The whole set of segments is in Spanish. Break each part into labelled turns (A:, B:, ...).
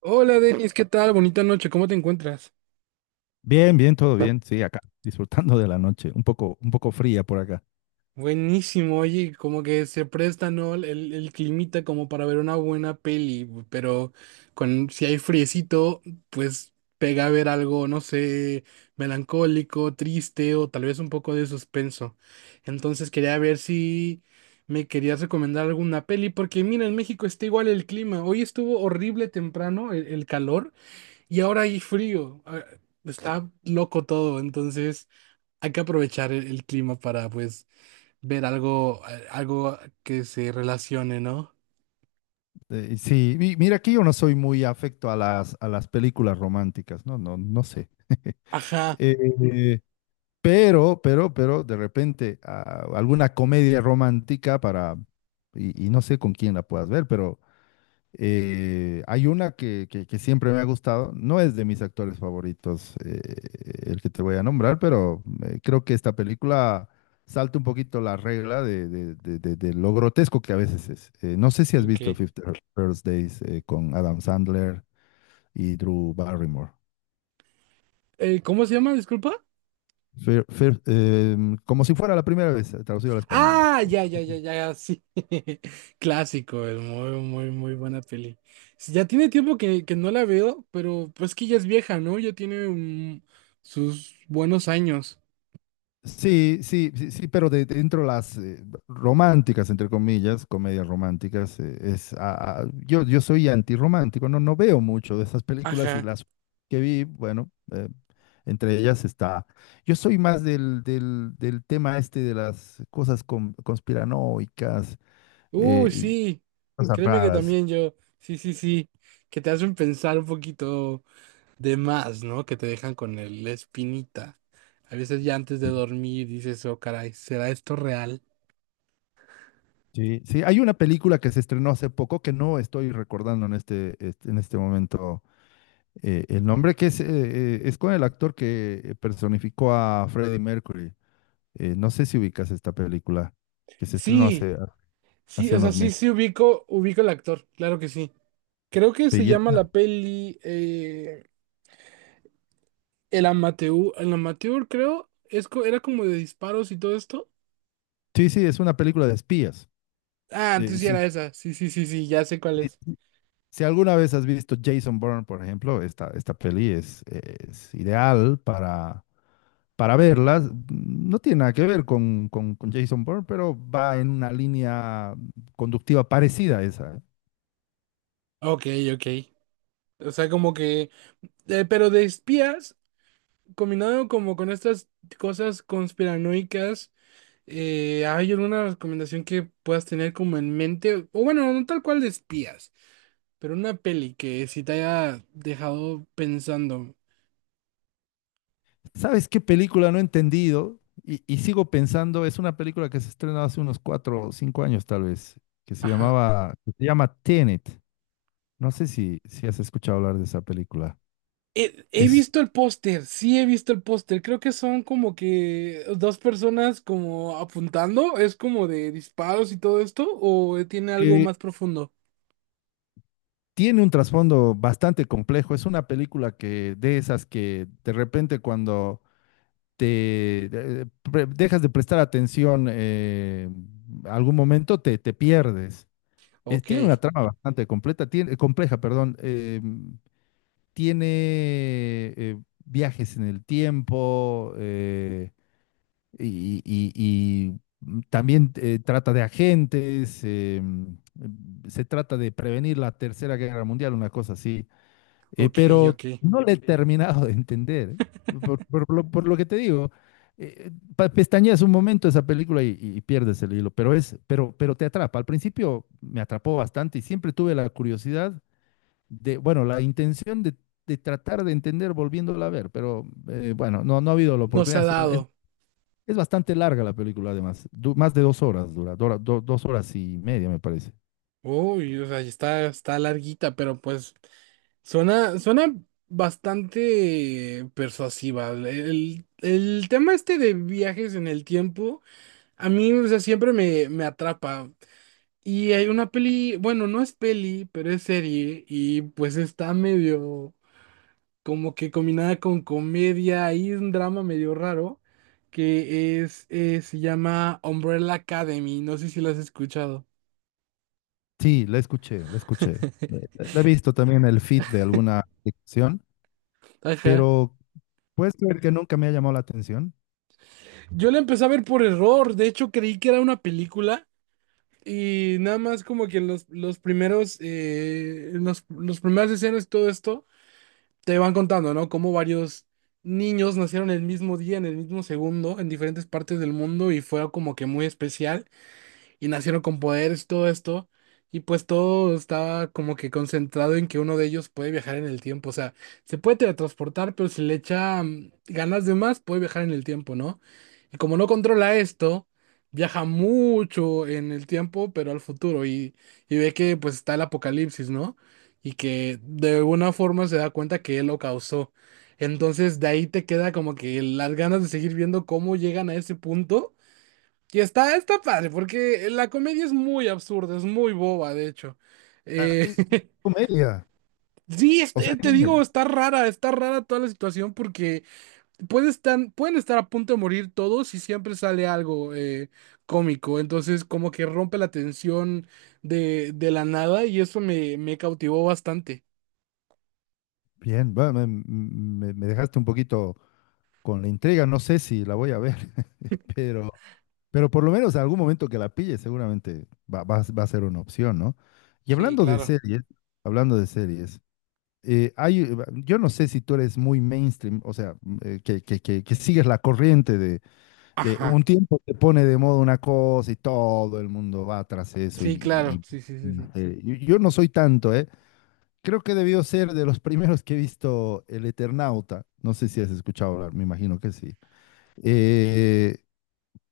A: Hola Denis, ¿qué tal? Bonita noche, ¿cómo te encuentras?
B: Bien, bien, todo bien. Sí, acá, disfrutando de la noche, un poco fría por acá.
A: Buenísimo, oye, como que se presta, ¿no? El climita como para ver una buena peli, pero con, si hay friecito, pues pega a ver algo, no sé, melancólico, triste o tal vez un poco de suspenso. Entonces quería ver si me querías recomendar alguna peli, porque mira, en México está igual el clima. Hoy estuvo horrible temprano el calor y ahora hay frío. Ah, está loco todo, entonces... Hay que aprovechar el clima para, pues, ver algo, algo que se relacione, ¿no?
B: Sí, mira, aquí yo no soy muy afecto a las películas románticas, no, no, no sé.
A: Ajá,
B: Eh, pero, de repente, alguna comedia romántica para, y no sé con quién la puedas ver, pero hay una que siempre me ha gustado. No es de mis actores favoritos, el que te voy a nombrar, pero creo que esta película salta un poquito la regla de lo grotesco que a veces es. No sé si has visto
A: ok.
B: Fifty First Days, con Adam Sandler y Drew Barrymore.
A: ¿cómo se llama? Disculpa.
B: Como si fuera la primera vez, traducido al español.
A: Ah, ya, ya, ya, ya, ya, sí. Clásico, es muy, muy, muy buena peli. Sí, ya tiene tiempo que no la veo, pero pues que ya es vieja, ¿no? Ya tiene sus buenos años.
B: Sí, sí, sí, sí, pero dentro de las románticas, entre comillas, comedias románticas, es, ah, ah, yo soy antirromántico. No, no veo mucho de esas películas, y
A: Ajá.
B: las que vi, bueno, entre ellas está, yo soy más del tema este de las cosas conspiranoicas,
A: Uy,
B: y
A: sí.
B: cosas
A: Créeme que
B: raras.
A: también yo. Sí, sí, sí. Que te hacen pensar un poquito de más, ¿no? Que te dejan con la espinita. A veces ya antes de
B: Sí,
A: dormir dices, oh, caray, ¿será esto real?
B: sí, sí, hay una película que se estrenó hace poco que no estoy recordando en en este momento. El nombre, que es con el actor que personificó a Freddie Mercury. No sé si ubicas esta película, que se estrenó
A: Sí,
B: hace,
A: sí,
B: hace
A: o sea,
B: unos
A: sí,
B: meses.
A: sí ubico, ubico al actor, claro que sí. Creo que se llama
B: Pelle-
A: la peli El Amateur, El Amateur, creo, es, era como de disparos y todo esto.
B: Sí, sí, es una película de espías.
A: Ah, entonces sí
B: Sí.
A: era esa, sí, sí, sí, sí, ya sé cuál es.
B: Si alguna vez has visto Jason Bourne, por ejemplo, esta peli es ideal para verla. No tiene nada que ver con Jason Bourne, pero va en una línea conductiva parecida a esa, ¿eh?
A: Ok, ok. O sea, como que, pero de espías, combinado como con estas cosas conspiranoicas. ¿hay alguna recomendación que puedas tener como en mente? O bueno, no tal cual de espías, pero una peli que sí te haya dejado pensando.
B: ¿Sabes qué película no he entendido y sigo pensando? Es una película que se estrenó hace unos 4 o 5 años tal vez,
A: Ajá.
B: que se llama Tenet. No sé si has escuchado hablar de esa película.
A: He
B: Es,
A: visto el póster, sí he visto el póster. Creo que son como que dos personas como apuntando. Es como de disparos y todo esto, o tiene algo
B: eh,
A: más profundo.
B: Tiene un trasfondo bastante complejo. Es una película que de esas que, de repente, cuando dejas de prestar atención, algún momento te pierdes.
A: Ok,
B: Tiene una trama bastante completa, compleja, perdón. Tiene, eh, viajes en el tiempo, y también, trata de agentes, se trata de prevenir la Tercera Guerra Mundial, una cosa así.
A: ok,
B: Pero
A: ok.
B: no le he terminado de entender, ¿eh? Por lo que te digo, pestañeas un momento esa película y pierdes el hilo, pero te atrapa. Al principio me atrapó bastante y siempre tuve la curiosidad bueno, la intención de tratar de entender volviéndola a ver, pero bueno, no, no ha habido la
A: Nos ha
B: oportunidad.
A: dado.
B: Es- Bastante larga la película, además. Más de 2 horas dura, 2 horas y media, me parece.
A: Uy, o sea, está, está larguita, pero pues. Suena, suena bastante persuasiva. El tema este de viajes en el tiempo, a mí, o sea, siempre me, me atrapa. Y hay una peli, bueno, no es peli, pero es serie, y pues está medio como que combinada con comedia y un drama medio raro, que es, se llama Umbrella Academy. No sé si la has escuchado.
B: Sí, la escuché, la escuché. La he visto también en el feed de alguna sección,
A: Ajá.
B: pero puedes creer que nunca me ha llamado la atención.
A: Yo la empecé a ver por error, de hecho creí que era una película. Y nada más como que en los primeros, en los primeras escenas, todo esto, te van contando, ¿no? Cómo varios niños nacieron el mismo día, en el mismo segundo, en diferentes partes del mundo y fue como que muy especial y nacieron con poderes y todo esto. Y pues todo está como que concentrado en que uno de ellos puede viajar en el tiempo. O sea, se puede teletransportar, pero si le echa ganas de más, puede viajar en el tiempo, ¿no? Y como no controla esto, viaja mucho en el tiempo, pero al futuro. Y ve que pues está el apocalipsis, ¿no? Y que de alguna forma se da cuenta que él lo causó. Entonces de ahí te queda como que las ganas de seguir viendo cómo llegan a ese punto y está, está padre, porque la comedia es muy absurda, es muy boba, de hecho.
B: Ah,
A: Eh,
B: comedia.
A: sí,
B: O sea,
A: te digo, está rara toda la situación porque pueden estar a punto de morir todos y siempre sale algo cómico. Entonces, como que rompe la tensión de la nada y eso me, me cautivó bastante.
B: bien, va, me dejaste un poquito con la intriga, no sé si la voy a ver, pero por lo menos en algún momento que la pille, seguramente va a ser una opción, ¿no? Y
A: Sí,
B: hablando de
A: claro.
B: series, hablando de series, eh, hay, eh, yo no sé si tú eres muy mainstream, o sea, que sigues la corriente de
A: Ajá.
B: un tiempo, te pone de moda una cosa y todo el mundo va tras eso,
A: Sí,
B: y, y-
A: claro. Sí, sí, sí,
B: y,
A: sí.
B: eh, yo yo no soy tanto, ¿eh? Creo que debió ser de los primeros que he visto El Eternauta. No sé si has escuchado hablar, me imagino que sí. Eh,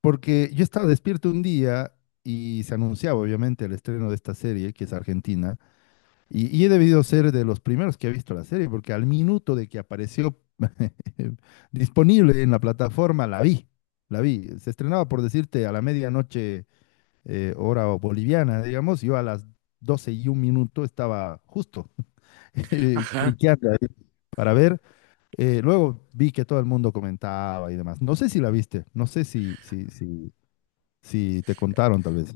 B: Porque yo estaba despierto un día y se anunciaba obviamente el estreno de esta serie, que es argentina, y he debido ser de los primeros que ha visto la serie, porque al minuto de que apareció disponible en la plataforma, la vi, la vi. Se estrenaba, por decirte, a la medianoche, hora boliviana, digamos. Yo a las 12:01 estaba justo
A: Ajá.
B: cliqueando ahí para ver. Luego vi que todo el mundo comentaba y demás. No sé si la viste, no sé si te contaron, tal vez.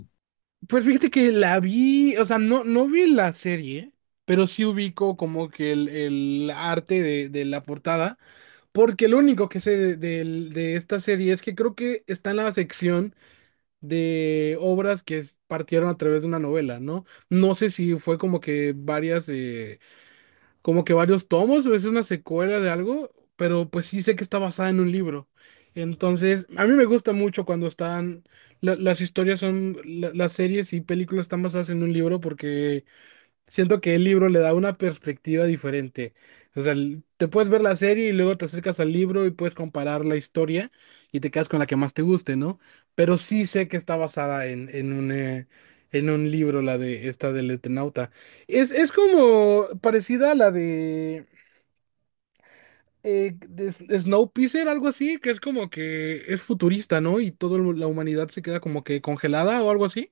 A: Pues fíjate que la vi, o sea, no, no vi la serie, pero sí ubico como que el arte de la portada, porque lo único que sé de, de esta serie es que creo que está en la sección de obras que partieron a través de una novela, ¿no? No sé si fue como que varias como que varios tomos, o es una secuela de algo, pero pues sí sé que está basada en un libro. Entonces, a mí me gusta mucho cuando están, las historias son, las series y películas están basadas en un libro porque siento que el libro le da una perspectiva diferente. O sea, te puedes ver la serie y luego te acercas al libro y puedes comparar la historia y te quedas con la que más te guste, ¿no? Pero sí sé que está basada en un libro, la de esta del Eternauta. Es como parecida a la de Snowpiercer, algo así, que es como que es futurista, ¿no? Y toda la humanidad se queda como que congelada o algo así.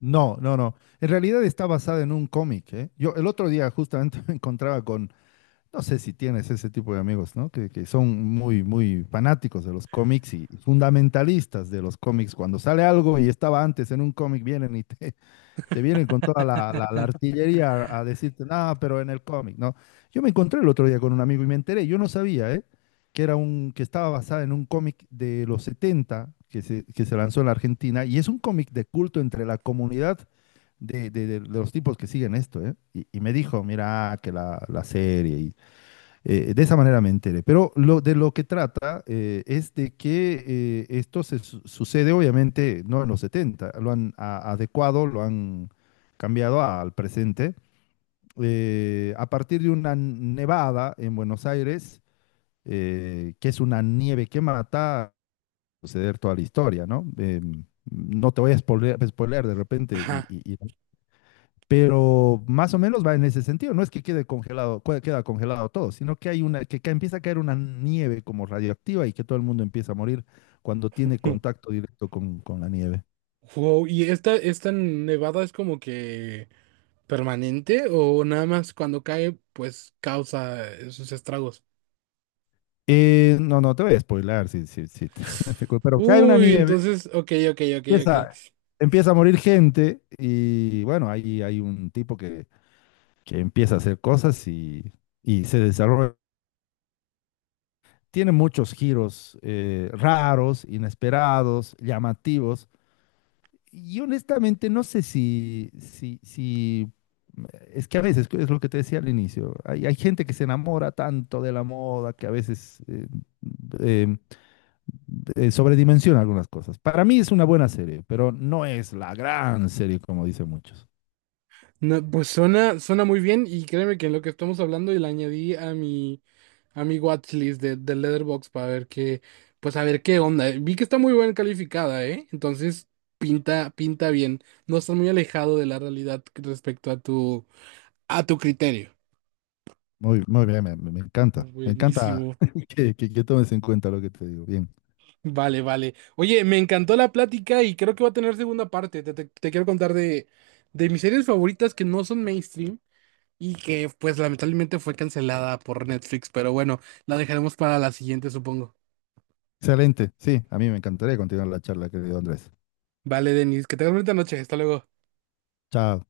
B: No, no, no. En realidad está basada en un cómic, ¿eh? Yo el otro día justamente me encontraba con, no sé si tienes ese tipo de amigos, ¿no? Que son muy, muy fanáticos de los cómics y fundamentalistas de los cómics. Cuando sale algo y estaba antes en un cómic, vienen y te vienen con toda la artillería a decirte, nada, pero en el cómic, ¿no? Yo me encontré el otro día con un amigo y me enteré, yo no sabía, ¿eh? Que era que estaba basada en un cómic de los 70 que se lanzó en la Argentina, y es un cómic de culto entre la comunidad de los tipos que siguen esto, ¿eh? Y me dijo, mira, que la serie, de esa manera me enteré. Pero de lo que trata, es de que, esto se sucede, obviamente, no en los setenta, lo han adecuado, lo han cambiado al presente. A partir de una nevada en Buenos Aires, que es una nieve que mata, suceder toda la historia, ¿no? No te voy a spoilear, de repente,
A: Ajá.
B: pero más o menos va en ese sentido. No es que quede congelado, queda congelado todo, sino que hay empieza a caer una nieve como radioactiva y que todo el mundo empieza a morir cuando tiene contacto directo con la nieve.
A: Wow, y esta nevada es como que permanente o nada más cuando cae, pues causa sus estragos.
B: No, no te voy a spoilar, sí, sí, sí. Pero cae una
A: Uy,
B: nieve,
A: entonces, ok, ok, ok, ok.
B: empieza, empieza a morir gente y, bueno, ahí hay un tipo que empieza a hacer cosas y se desarrolla. Tiene muchos giros, raros, inesperados, llamativos. Y honestamente no sé si, es que a veces, es lo que te decía al inicio, hay gente que se enamora tanto de la moda que a veces, eh, sobredimensiona algunas cosas. Para mí es una buena serie, pero no es la gran serie como dicen muchos.
A: No, pues suena, suena muy bien y créeme que en lo que estamos hablando y la añadí a mi watchlist de Letterboxd para ver qué, pues a ver qué onda. Vi que está muy bien calificada, ¿eh? Entonces pinta, pinta bien. No está muy alejado de la realidad respecto a tu criterio.
B: Muy, muy bien, me encanta. Me encanta
A: Buenísimo.
B: que tomes en cuenta lo que te digo. Bien.
A: Vale, vale. Oye, me encantó la plática y creo que va a tener segunda parte. Te, te quiero contar de mis series favoritas que no son mainstream y que pues lamentablemente fue cancelada por Netflix, pero bueno, la dejaremos para la siguiente, supongo.
B: Excelente. Sí, a mí me encantaría continuar la charla, querido Andrés.
A: Vale, Denis, que tengas bonita noche. Hasta luego.
B: Chao.